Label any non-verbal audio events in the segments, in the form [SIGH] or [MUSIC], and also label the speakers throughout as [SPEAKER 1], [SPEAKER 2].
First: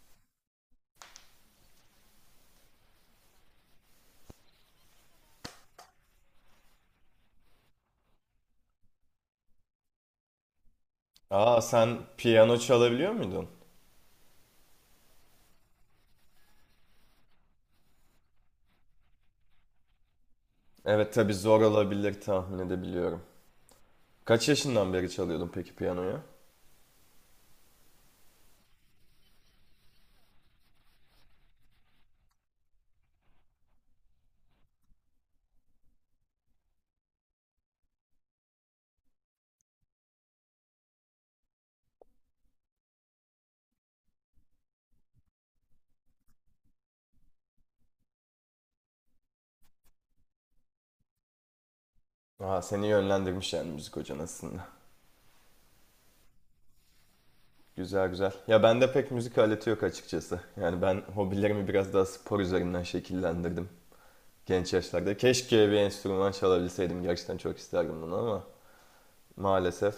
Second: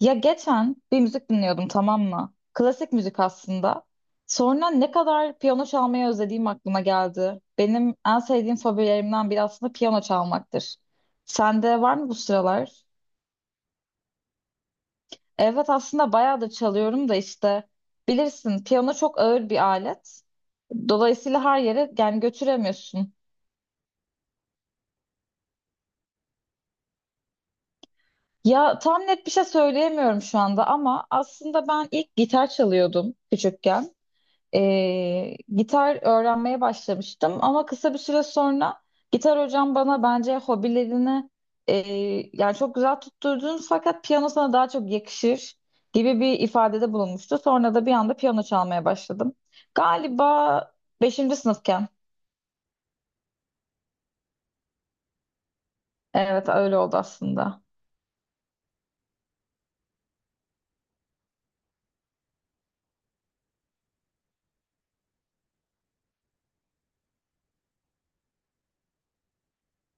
[SPEAKER 1] Ya geçen bir müzik dinliyordum tamam mı? Klasik müzik aslında. Sonra ne kadar piyano çalmayı özlediğim aklıma geldi. Benim en sevdiğim fobilerimden biri aslında piyano çalmaktır.
[SPEAKER 2] Aa,
[SPEAKER 1] Sende var
[SPEAKER 2] sen
[SPEAKER 1] mı bu
[SPEAKER 2] piyano
[SPEAKER 1] sıralar?
[SPEAKER 2] çalabiliyor muydun?
[SPEAKER 1] Evet aslında bayağı da çalıyorum da işte bilirsin piyano çok ağır bir alet.
[SPEAKER 2] Evet, tabii
[SPEAKER 1] Dolayısıyla her
[SPEAKER 2] zor
[SPEAKER 1] yere
[SPEAKER 2] olabilir,
[SPEAKER 1] yani
[SPEAKER 2] tahmin
[SPEAKER 1] götüremiyorsun.
[SPEAKER 2] edebiliyorum. Kaç yaşından beri çalıyordun peki piyanoyu?
[SPEAKER 1] Ya tam net bir şey söyleyemiyorum şu anda ama aslında ben ilk gitar çalıyordum küçükken. Gitar öğrenmeye başlamıştım ama kısa bir süre sonra gitar hocam bana bence hobilerini e, yani çok güzel tutturdun fakat piyano sana daha çok yakışır gibi bir ifadede bulunmuştu. Sonra da bir anda piyano çalmaya başladım. Galiba 5. sınıfken.
[SPEAKER 2] Aa, seni yönlendirmiş yani müzik hocan aslında.
[SPEAKER 1] Evet öyle oldu aslında.
[SPEAKER 2] Güzel güzel. Ya bende pek müzik aleti yok açıkçası. Yani ben hobilerimi biraz daha spor üzerinden şekillendirdim genç yaşlarda. Keşke bir enstrüman çalabilseydim. Gerçekten çok isterdim bunu ama maalesef.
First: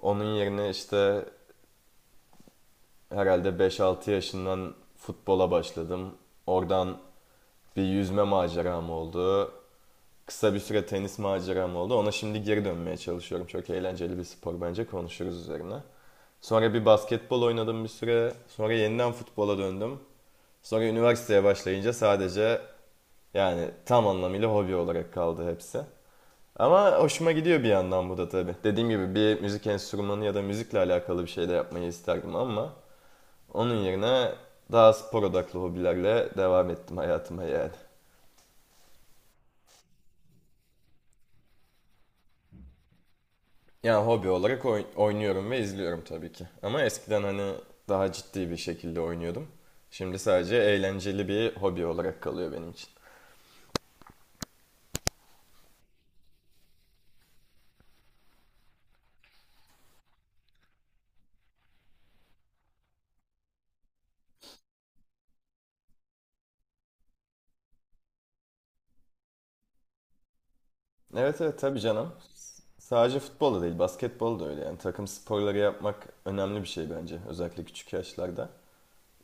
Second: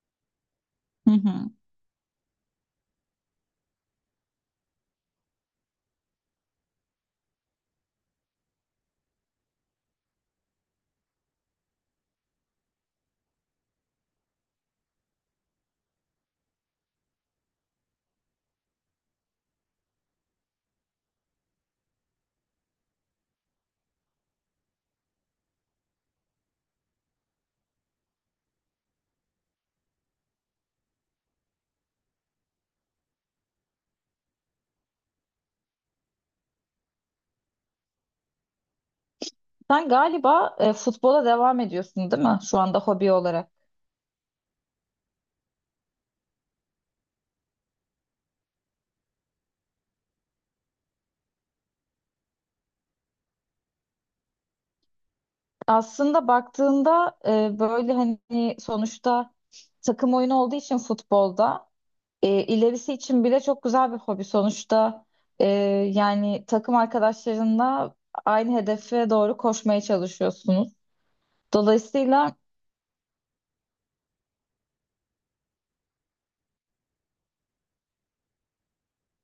[SPEAKER 2] Onun yerine
[SPEAKER 1] Hı
[SPEAKER 2] işte
[SPEAKER 1] hı.
[SPEAKER 2] herhalde beş altı yaşından futbola başladım. Oradan bir yüzme maceram oldu. Kısa bir süre tenis maceram oldu. Ona şimdi geri dönmeye çalışıyorum. Çok eğlenceli bir spor, bence konuşuruz üzerine. Sonra bir basketbol oynadım bir süre. Sonra yeniden futbola döndüm. Sonra üniversiteye başlayınca sadece yani tam anlamıyla hobi olarak kaldı hepsi. Ama hoşuma gidiyor bir yandan bu da tabii. Dediğim gibi bir müzik enstrümanı ya da müzikle alakalı bir şey de yapmayı isterdim ama onun yerine daha spor odaklı hobilerle devam ettim hayatıma yani.
[SPEAKER 1] Sen galiba futbola devam ediyorsun değil mi şu anda hobi olarak?
[SPEAKER 2] Yani hobi olarak oynuyorum ve izliyorum tabii ki. Ama eskiden hani daha ciddi bir şekilde oynuyordum. Şimdi sadece eğlenceli bir hobi olarak kalıyor benim için.
[SPEAKER 1] Aslında baktığında böyle hani sonuçta takım oyunu olduğu için futbolda ilerisi için bile çok güzel bir hobi. Sonuçta e, yani takım arkadaşlarınla aynı hedefe doğru koşmaya çalışıyorsunuz.
[SPEAKER 2] Evet evet, tabii canım.
[SPEAKER 1] Dolayısıyla.
[SPEAKER 2] Sadece futbol da değil, basketbol da öyle yani. Takım sporları yapmak önemli bir şey bence. Özellikle küçük yaşlarda.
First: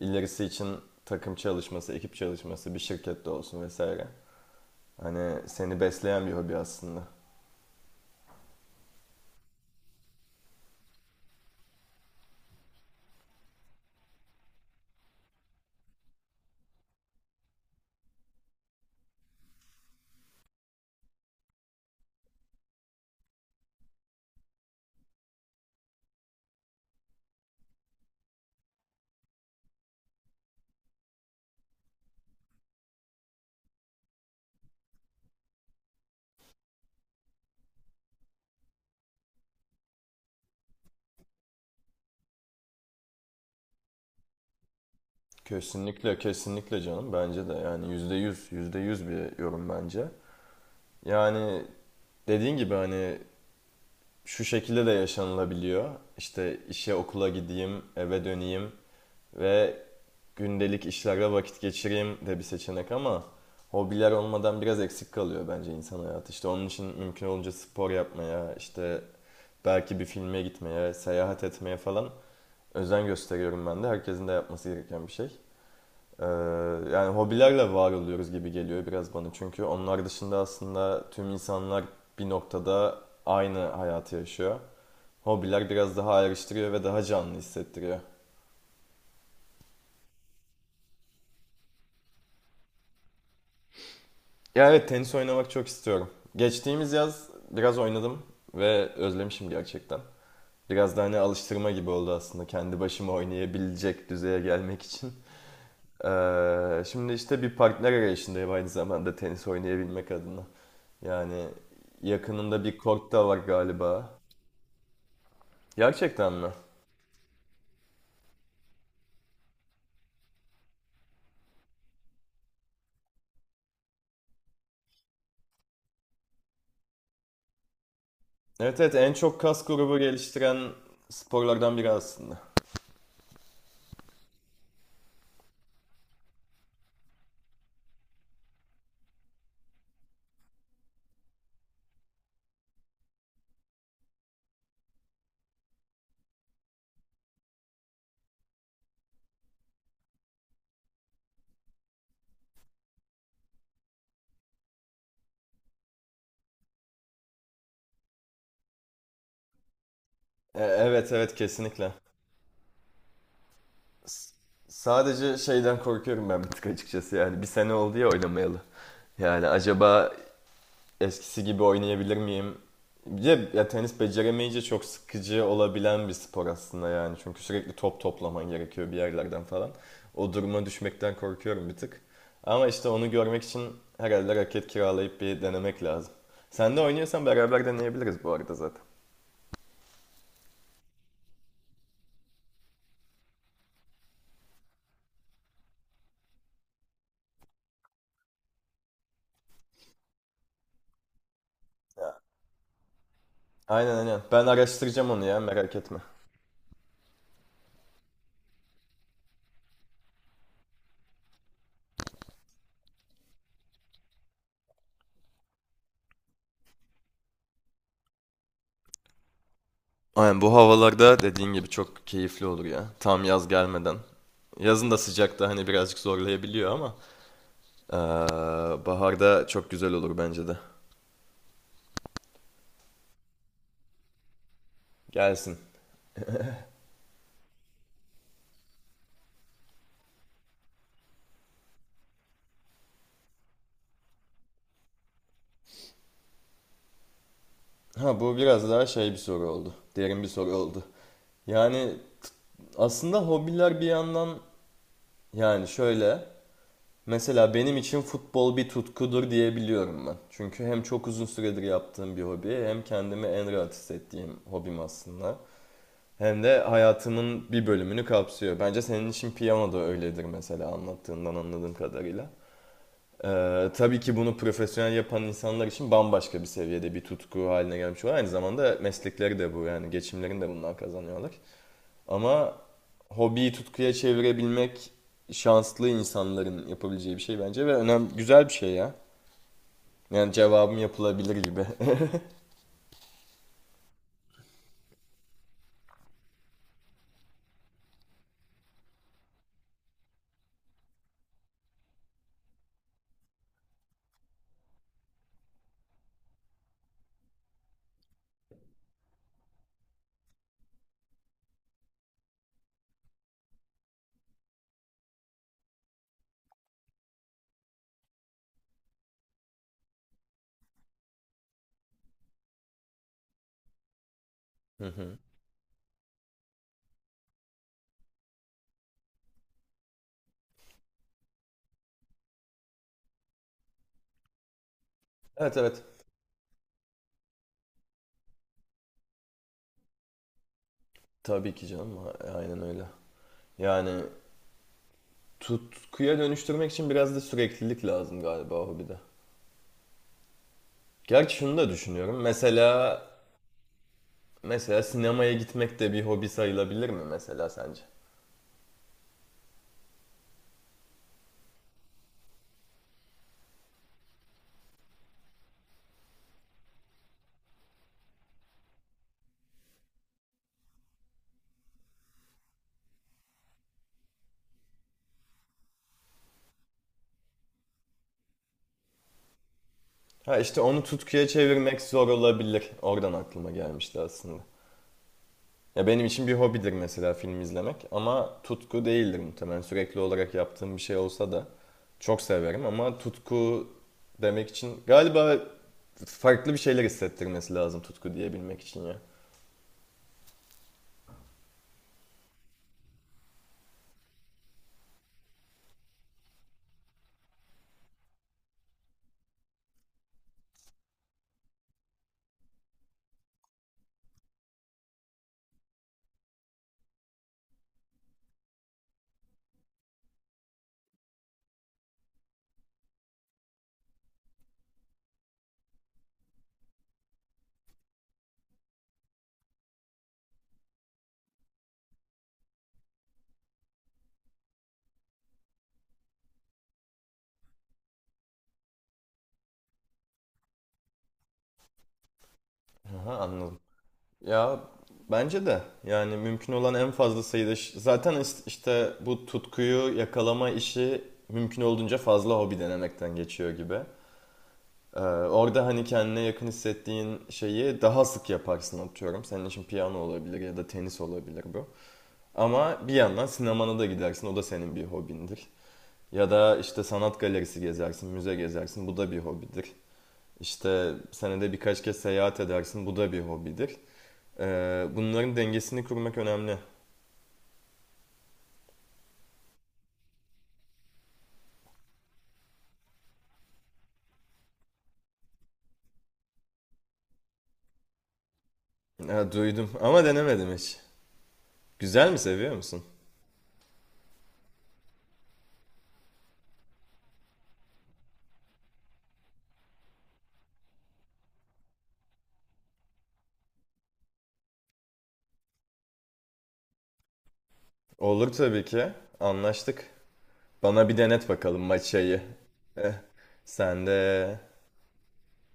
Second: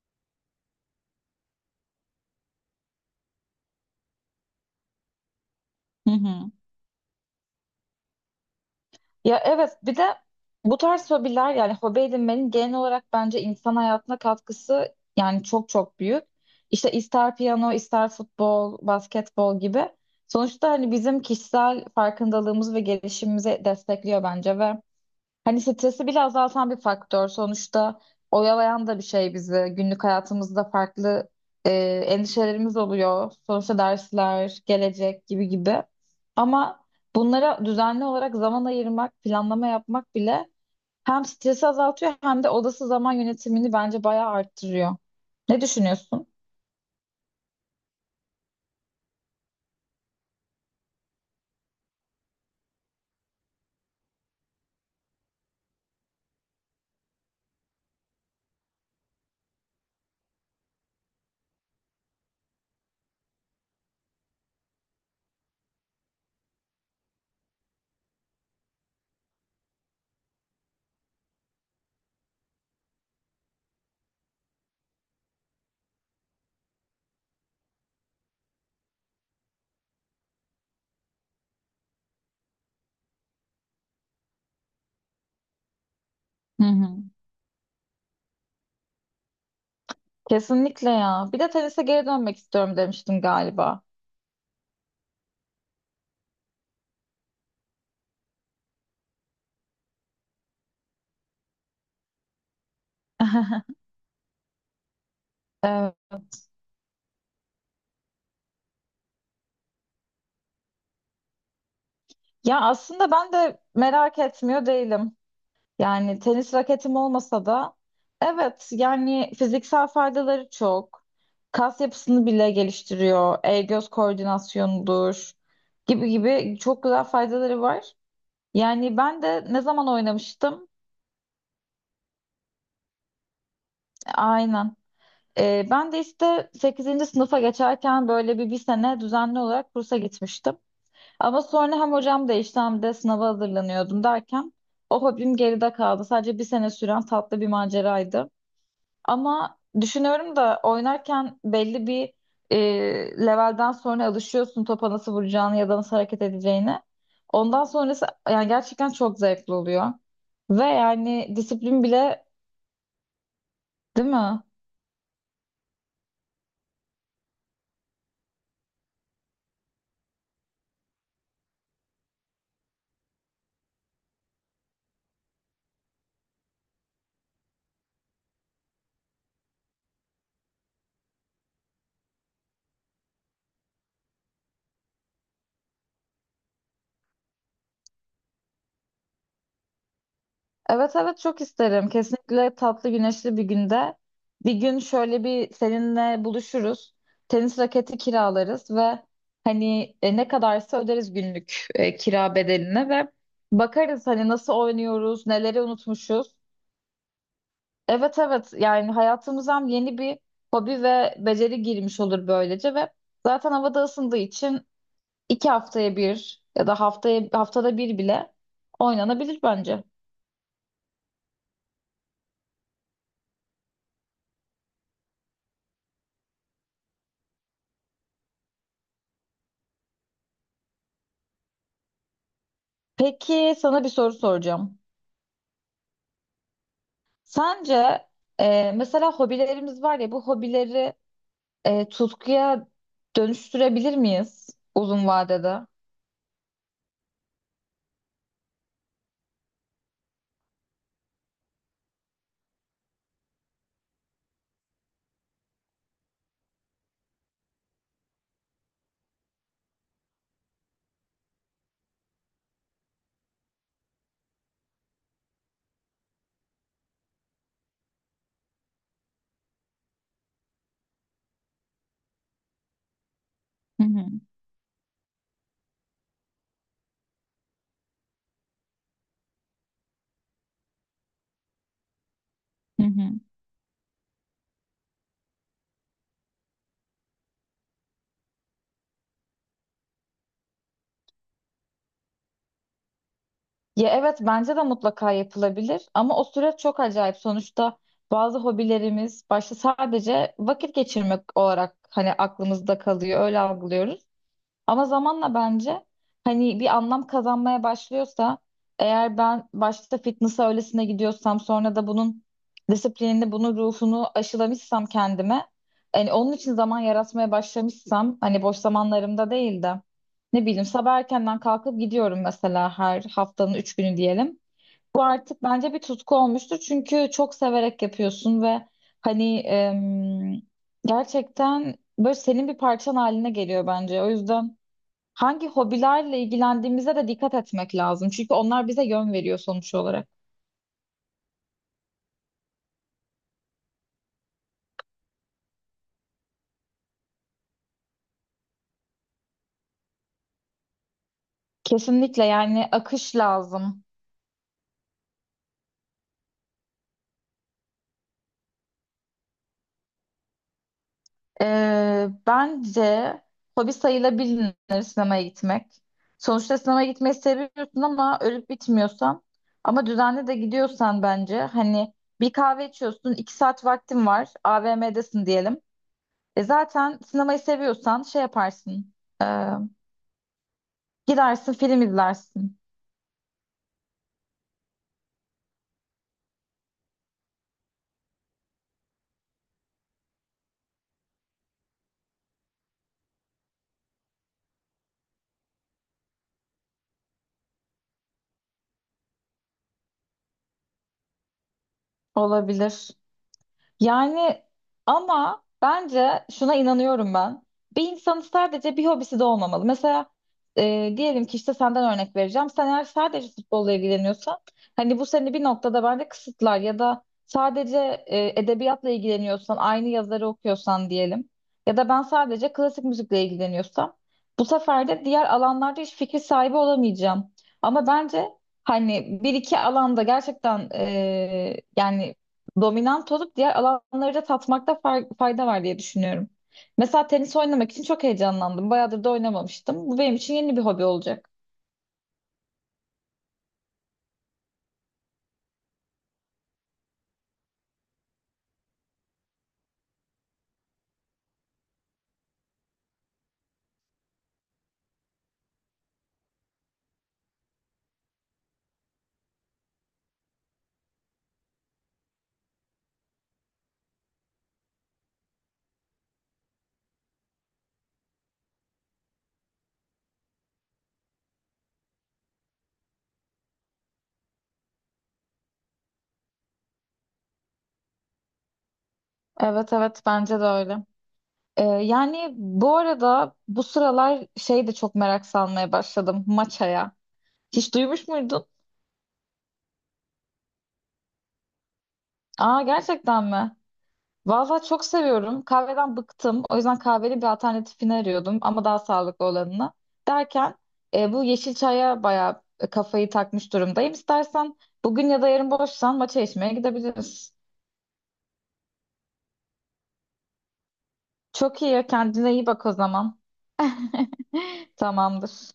[SPEAKER 2] İlerisi için takım çalışması, ekip çalışması, bir şirkette olsun vesaire. Hani seni
[SPEAKER 1] Hı
[SPEAKER 2] besleyen bir
[SPEAKER 1] hı.
[SPEAKER 2] hobi aslında.
[SPEAKER 1] Ya evet bir de bu tarz hobiler yani hobi edinmenin genel olarak bence insan hayatına katkısı yani çok çok büyük. İşte ister piyano, ister futbol, basketbol gibi. Sonuçta hani bizim kişisel farkındalığımız ve gelişimimizi destekliyor bence ve hani stresi bile azaltan bir faktör. Sonuçta oyalayan da bir şey bizi. Günlük hayatımızda farklı e, endişelerimiz oluyor. Sonuçta dersler, gelecek gibi gibi. Ama bunlara düzenli olarak zaman ayırmak, planlama yapmak bile hem stresi azaltıyor hem de odası zaman yönetimini bence bayağı arttırıyor. Ne
[SPEAKER 2] Kesinlikle,
[SPEAKER 1] düşünüyorsun?
[SPEAKER 2] kesinlikle canım. Bence de yani yüzde yüz, yüzde yüz bir yorum bence. Yani dediğin gibi hani şu şekilde de yaşanılabiliyor. İşte işe okula gideyim, eve döneyim ve gündelik işlerle vakit geçireyim de bir seçenek ama hobiler olmadan biraz eksik kalıyor bence insan hayatı. İşte onun için mümkün olunca spor yapmaya, işte belki bir filme gitmeye, seyahat etmeye falan özen gösteriyorum ben de. Herkesin de yapması gereken bir şey. Ee, Yani hobilerle var oluyoruz gibi geliyor biraz bana, çünkü onlar dışında aslında tüm insanlar bir noktada aynı hayatı yaşıyor. Hobiler biraz daha
[SPEAKER 1] Hı
[SPEAKER 2] ayrıştırıyor ve
[SPEAKER 1] hı.
[SPEAKER 2] daha canlı hissettiriyor.
[SPEAKER 1] Kesinlikle ya. Bir de tenise geri dönmek istiyorum demiştim galiba.
[SPEAKER 2] Ya evet, tenis oynamak çok istiyorum. Geçtiğimiz yaz biraz oynadım ve özlemişim gerçekten. Biraz da hani alıştırma gibi oldu aslında kendi başıma
[SPEAKER 1] [LAUGHS]
[SPEAKER 2] oynayabilecek düzeye gelmek için.
[SPEAKER 1] Evet.
[SPEAKER 2] Şimdi işte bir partner arayışındayım aynı zamanda tenis oynayabilmek adına. Yani
[SPEAKER 1] Ya
[SPEAKER 2] yakınında bir
[SPEAKER 1] aslında
[SPEAKER 2] kort da
[SPEAKER 1] ben
[SPEAKER 2] var
[SPEAKER 1] de
[SPEAKER 2] galiba.
[SPEAKER 1] merak etmiyor değilim. Yani
[SPEAKER 2] Gerçekten mi?
[SPEAKER 1] tenis raketim olmasa da evet yani fiziksel faydaları çok. Kas yapısını bile geliştiriyor. El göz koordinasyonudur gibi gibi çok güzel faydaları var.
[SPEAKER 2] Evet evet,
[SPEAKER 1] Yani
[SPEAKER 2] en
[SPEAKER 1] ben
[SPEAKER 2] çok
[SPEAKER 1] de ne
[SPEAKER 2] kas
[SPEAKER 1] zaman
[SPEAKER 2] grubu
[SPEAKER 1] oynamıştım?
[SPEAKER 2] geliştiren sporlardan biri aslında.
[SPEAKER 1] Aynen. Ben de işte 8. sınıfa geçerken böyle bir sene düzenli olarak kursa gitmiştim. Ama sonra hem hocam değişti hem de sınava hazırlanıyordum derken o hobim geride kaldı. Sadece bir sene süren tatlı bir maceraydı. Ama düşünüyorum da oynarken belli bir e, levelden sonra alışıyorsun topa nasıl vuracağını ya da nasıl hareket edeceğini. Ondan sonrası yani gerçekten çok zevkli oluyor. Ve
[SPEAKER 2] Evet
[SPEAKER 1] yani
[SPEAKER 2] evet,
[SPEAKER 1] disiplin
[SPEAKER 2] kesinlikle.
[SPEAKER 1] bile değil mi?
[SPEAKER 2] Sadece şeyden korkuyorum ben bir tık açıkçası yani. Bir sene oldu ya oynamayalı. Yani acaba eskisi gibi oynayabilir miyim? Bir Ya, tenis beceremeyince çok sıkıcı olabilen bir spor aslında yani. Çünkü sürekli top toplaman gerekiyor bir yerlerden falan. O duruma düşmekten korkuyorum bir tık. Ama işte onu görmek için herhalde raket kiralayıp bir denemek lazım. Sen de oynuyorsan beraber deneyebiliriz bu arada zaten.
[SPEAKER 1] Evet evet çok isterim. Kesinlikle tatlı güneşli bir günde. Bir gün şöyle bir seninle buluşuruz. Tenis raketi kiralarız ve hani ne kadarsa öderiz günlük kira bedelini ve
[SPEAKER 2] Aynen
[SPEAKER 1] bakarız
[SPEAKER 2] aynen.
[SPEAKER 1] hani
[SPEAKER 2] Ben
[SPEAKER 1] nasıl
[SPEAKER 2] araştıracağım onu
[SPEAKER 1] oynuyoruz,
[SPEAKER 2] ya,
[SPEAKER 1] neleri
[SPEAKER 2] merak etme.
[SPEAKER 1] unutmuşuz. Evet evet yani hayatımıza hem yeni bir hobi ve beceri girmiş olur böylece ve zaten havada ısındığı için 2 haftaya bir ya da haftaya haftada bir bile oynanabilir bence.
[SPEAKER 2] Aynen, bu havalarda dediğin gibi çok keyifli olur ya. Tam yaz gelmeden. Yazın da sıcakta hani birazcık zorlayabiliyor ama aa, baharda çok güzel olur bence de.
[SPEAKER 1] Peki sana bir soru soracağım.
[SPEAKER 2] Gelsin.
[SPEAKER 1] Sence mesela hobilerimiz var ya bu hobileri tutkuya dönüştürebilir miyiz uzun vadede?
[SPEAKER 2] Ha, bu biraz daha şey bir soru oldu. Derin bir soru oldu. Yani aslında hobiler bir yandan yani şöyle, mesela benim için futbol bir tutkudur diyebiliyorum ben. Çünkü hem çok uzun süredir yaptığım bir hobi, hem kendimi en rahat hissettiğim hobim aslında. Hem de hayatımın bir bölümünü kapsıyor. Bence senin için piyano da öyledir mesela, anlattığından anladığım kadarıyla.
[SPEAKER 1] Hı
[SPEAKER 2] Tabii
[SPEAKER 1] hı,
[SPEAKER 2] ki bunu profesyonel yapan insanlar için bambaşka bir seviyede bir tutku haline gelmiş oluyor. Aynı zamanda meslekleri de bu yani, geçimlerini de bundan kazanıyorlar. Ama
[SPEAKER 1] hı hı.
[SPEAKER 2] hobiyi tutkuya çevirebilmek şanslı insanların yapabileceği bir şey bence ve önemli, güzel bir şey ya. Yani cevabım yapılabilir gibi. [LAUGHS]
[SPEAKER 1] Ya evet bence de mutlaka yapılabilir ama o süreç çok acayip. Sonuçta bazı hobilerimiz başta sadece vakit geçirmek olarak hani aklımızda kalıyor, öyle algılıyoruz. Ama zamanla bence hani bir anlam kazanmaya başlıyorsa eğer ben başta fitness'a öylesine gidiyorsam sonra da bunun disiplinini, bunun ruhunu aşılamışsam kendime hani onun için zaman yaratmaya başlamışsam hani boş zamanlarımda değil de ne bileyim sabah erkenden kalkıp gidiyorum mesela her haftanın 3 günü diyelim.
[SPEAKER 2] Hı
[SPEAKER 1] Bu
[SPEAKER 2] hı.
[SPEAKER 1] artık bence bir tutku olmuştur çünkü çok severek yapıyorsun ve hani gerçekten böyle senin bir parçan haline geliyor bence. O yüzden hangi
[SPEAKER 2] Evet evet.
[SPEAKER 1] hobilerle ilgilendiğimize de dikkat etmek lazım. Çünkü onlar bize yön veriyor sonuç olarak.
[SPEAKER 2] Tabii ki canım. Aynen öyle. Yani tutkuya dönüştürmek için biraz da süreklilik lazım galiba hobide. Gerçi şunu da düşünüyorum.
[SPEAKER 1] Kesinlikle yani
[SPEAKER 2] Mesela
[SPEAKER 1] akış lazım.
[SPEAKER 2] Mesela sinemaya gitmek de bir hobi sayılabilir mi mesela sence?
[SPEAKER 1] Bence hobi sayılabilir sinemaya gitmek. Sonuçta sinemaya gitmeyi seviyorsun ama ölüp bitmiyorsan ama düzenli de gidiyorsan bence hani bir kahve içiyorsun, 2 saat vaktin var, AVM'desin diyelim. E zaten sinemayı seviyorsan şey yaparsın, e,
[SPEAKER 2] Ha, işte onu tutkuya
[SPEAKER 1] gidersin
[SPEAKER 2] çevirmek
[SPEAKER 1] film
[SPEAKER 2] zor
[SPEAKER 1] izlersin.
[SPEAKER 2] olabilir. Oradan aklıma gelmişti aslında. Ya, benim için bir hobidir mesela film izlemek ama tutku değildir muhtemelen. Sürekli olarak yaptığım bir şey olsa da çok severim ama tutku demek için galiba farklı bir şeyler hissettirmesi lazım, tutku diyebilmek için ya.
[SPEAKER 1] Olabilir. Yani ama bence şuna inanıyorum ben. Bir insanın sadece bir hobisi de olmamalı. Mesela diyelim ki işte senden örnek vereceğim. Sen eğer sadece futbolla ilgileniyorsan hani bu seni bir noktada bence kısıtlar ya da sadece edebiyatla ilgileniyorsan aynı yazarı okuyorsan diyelim ya da ben sadece klasik müzikle ilgileniyorsam bu sefer de diğer alanlarda hiç fikir sahibi olamayacağım. Ama bence hani bir iki alanda gerçekten yani dominant olup diğer alanları da tatmakta fayda var diye düşünüyorum. Mesela tenis oynamak için çok heyecanlandım. Bayağıdır da oynamamıştım. Bu benim için yeni bir hobi olacak.
[SPEAKER 2] Aha, anladım. Ya bence de yani mümkün olan en fazla sayıda işte bu tutkuyu yakalama işi mümkün olduğunca fazla hobi denemekten geçiyor gibi. Ee, Orada hani kendine yakın hissettiğin şeyi daha sık yaparsın, atıyorum. Senin için piyano olabilir ya da tenis olabilir bu. Ama bir yandan sinemana da gidersin. O da senin bir hobindir. Ya da işte sanat galerisi gezersin, müze gezersin. Bu da bir hobidir. İşte senede birkaç kez seyahat edersin. Bu da bir hobidir. Bunların dengesini kurmak önemli.
[SPEAKER 1] Evet evet bence de öyle. Yani bu arada bu sıralar şey de çok merak salmaya başladım maçaya. Hiç duymuş muydun?
[SPEAKER 2] Ha, duydum ama denemedim hiç. Güzel mi, seviyor
[SPEAKER 1] Aa
[SPEAKER 2] musun?
[SPEAKER 1] gerçekten mi? Valla çok seviyorum. Kahveden bıktım. O yüzden kahveli bir alternatifini arıyordum ama daha sağlıklı olanını. Derken bu yeşil çaya bayağı kafayı takmış durumdayım. İstersen bugün ya da yarın boşsan maça içmeye gidebiliriz.
[SPEAKER 2] Olur tabii ki. Anlaştık. Bana bir denet bakalım
[SPEAKER 1] Çok iyi.
[SPEAKER 2] maçayı.
[SPEAKER 1] Kendine iyi bak o
[SPEAKER 2] Eh,
[SPEAKER 1] zaman.
[SPEAKER 2] sen de
[SPEAKER 1] [LAUGHS] Tamamdır.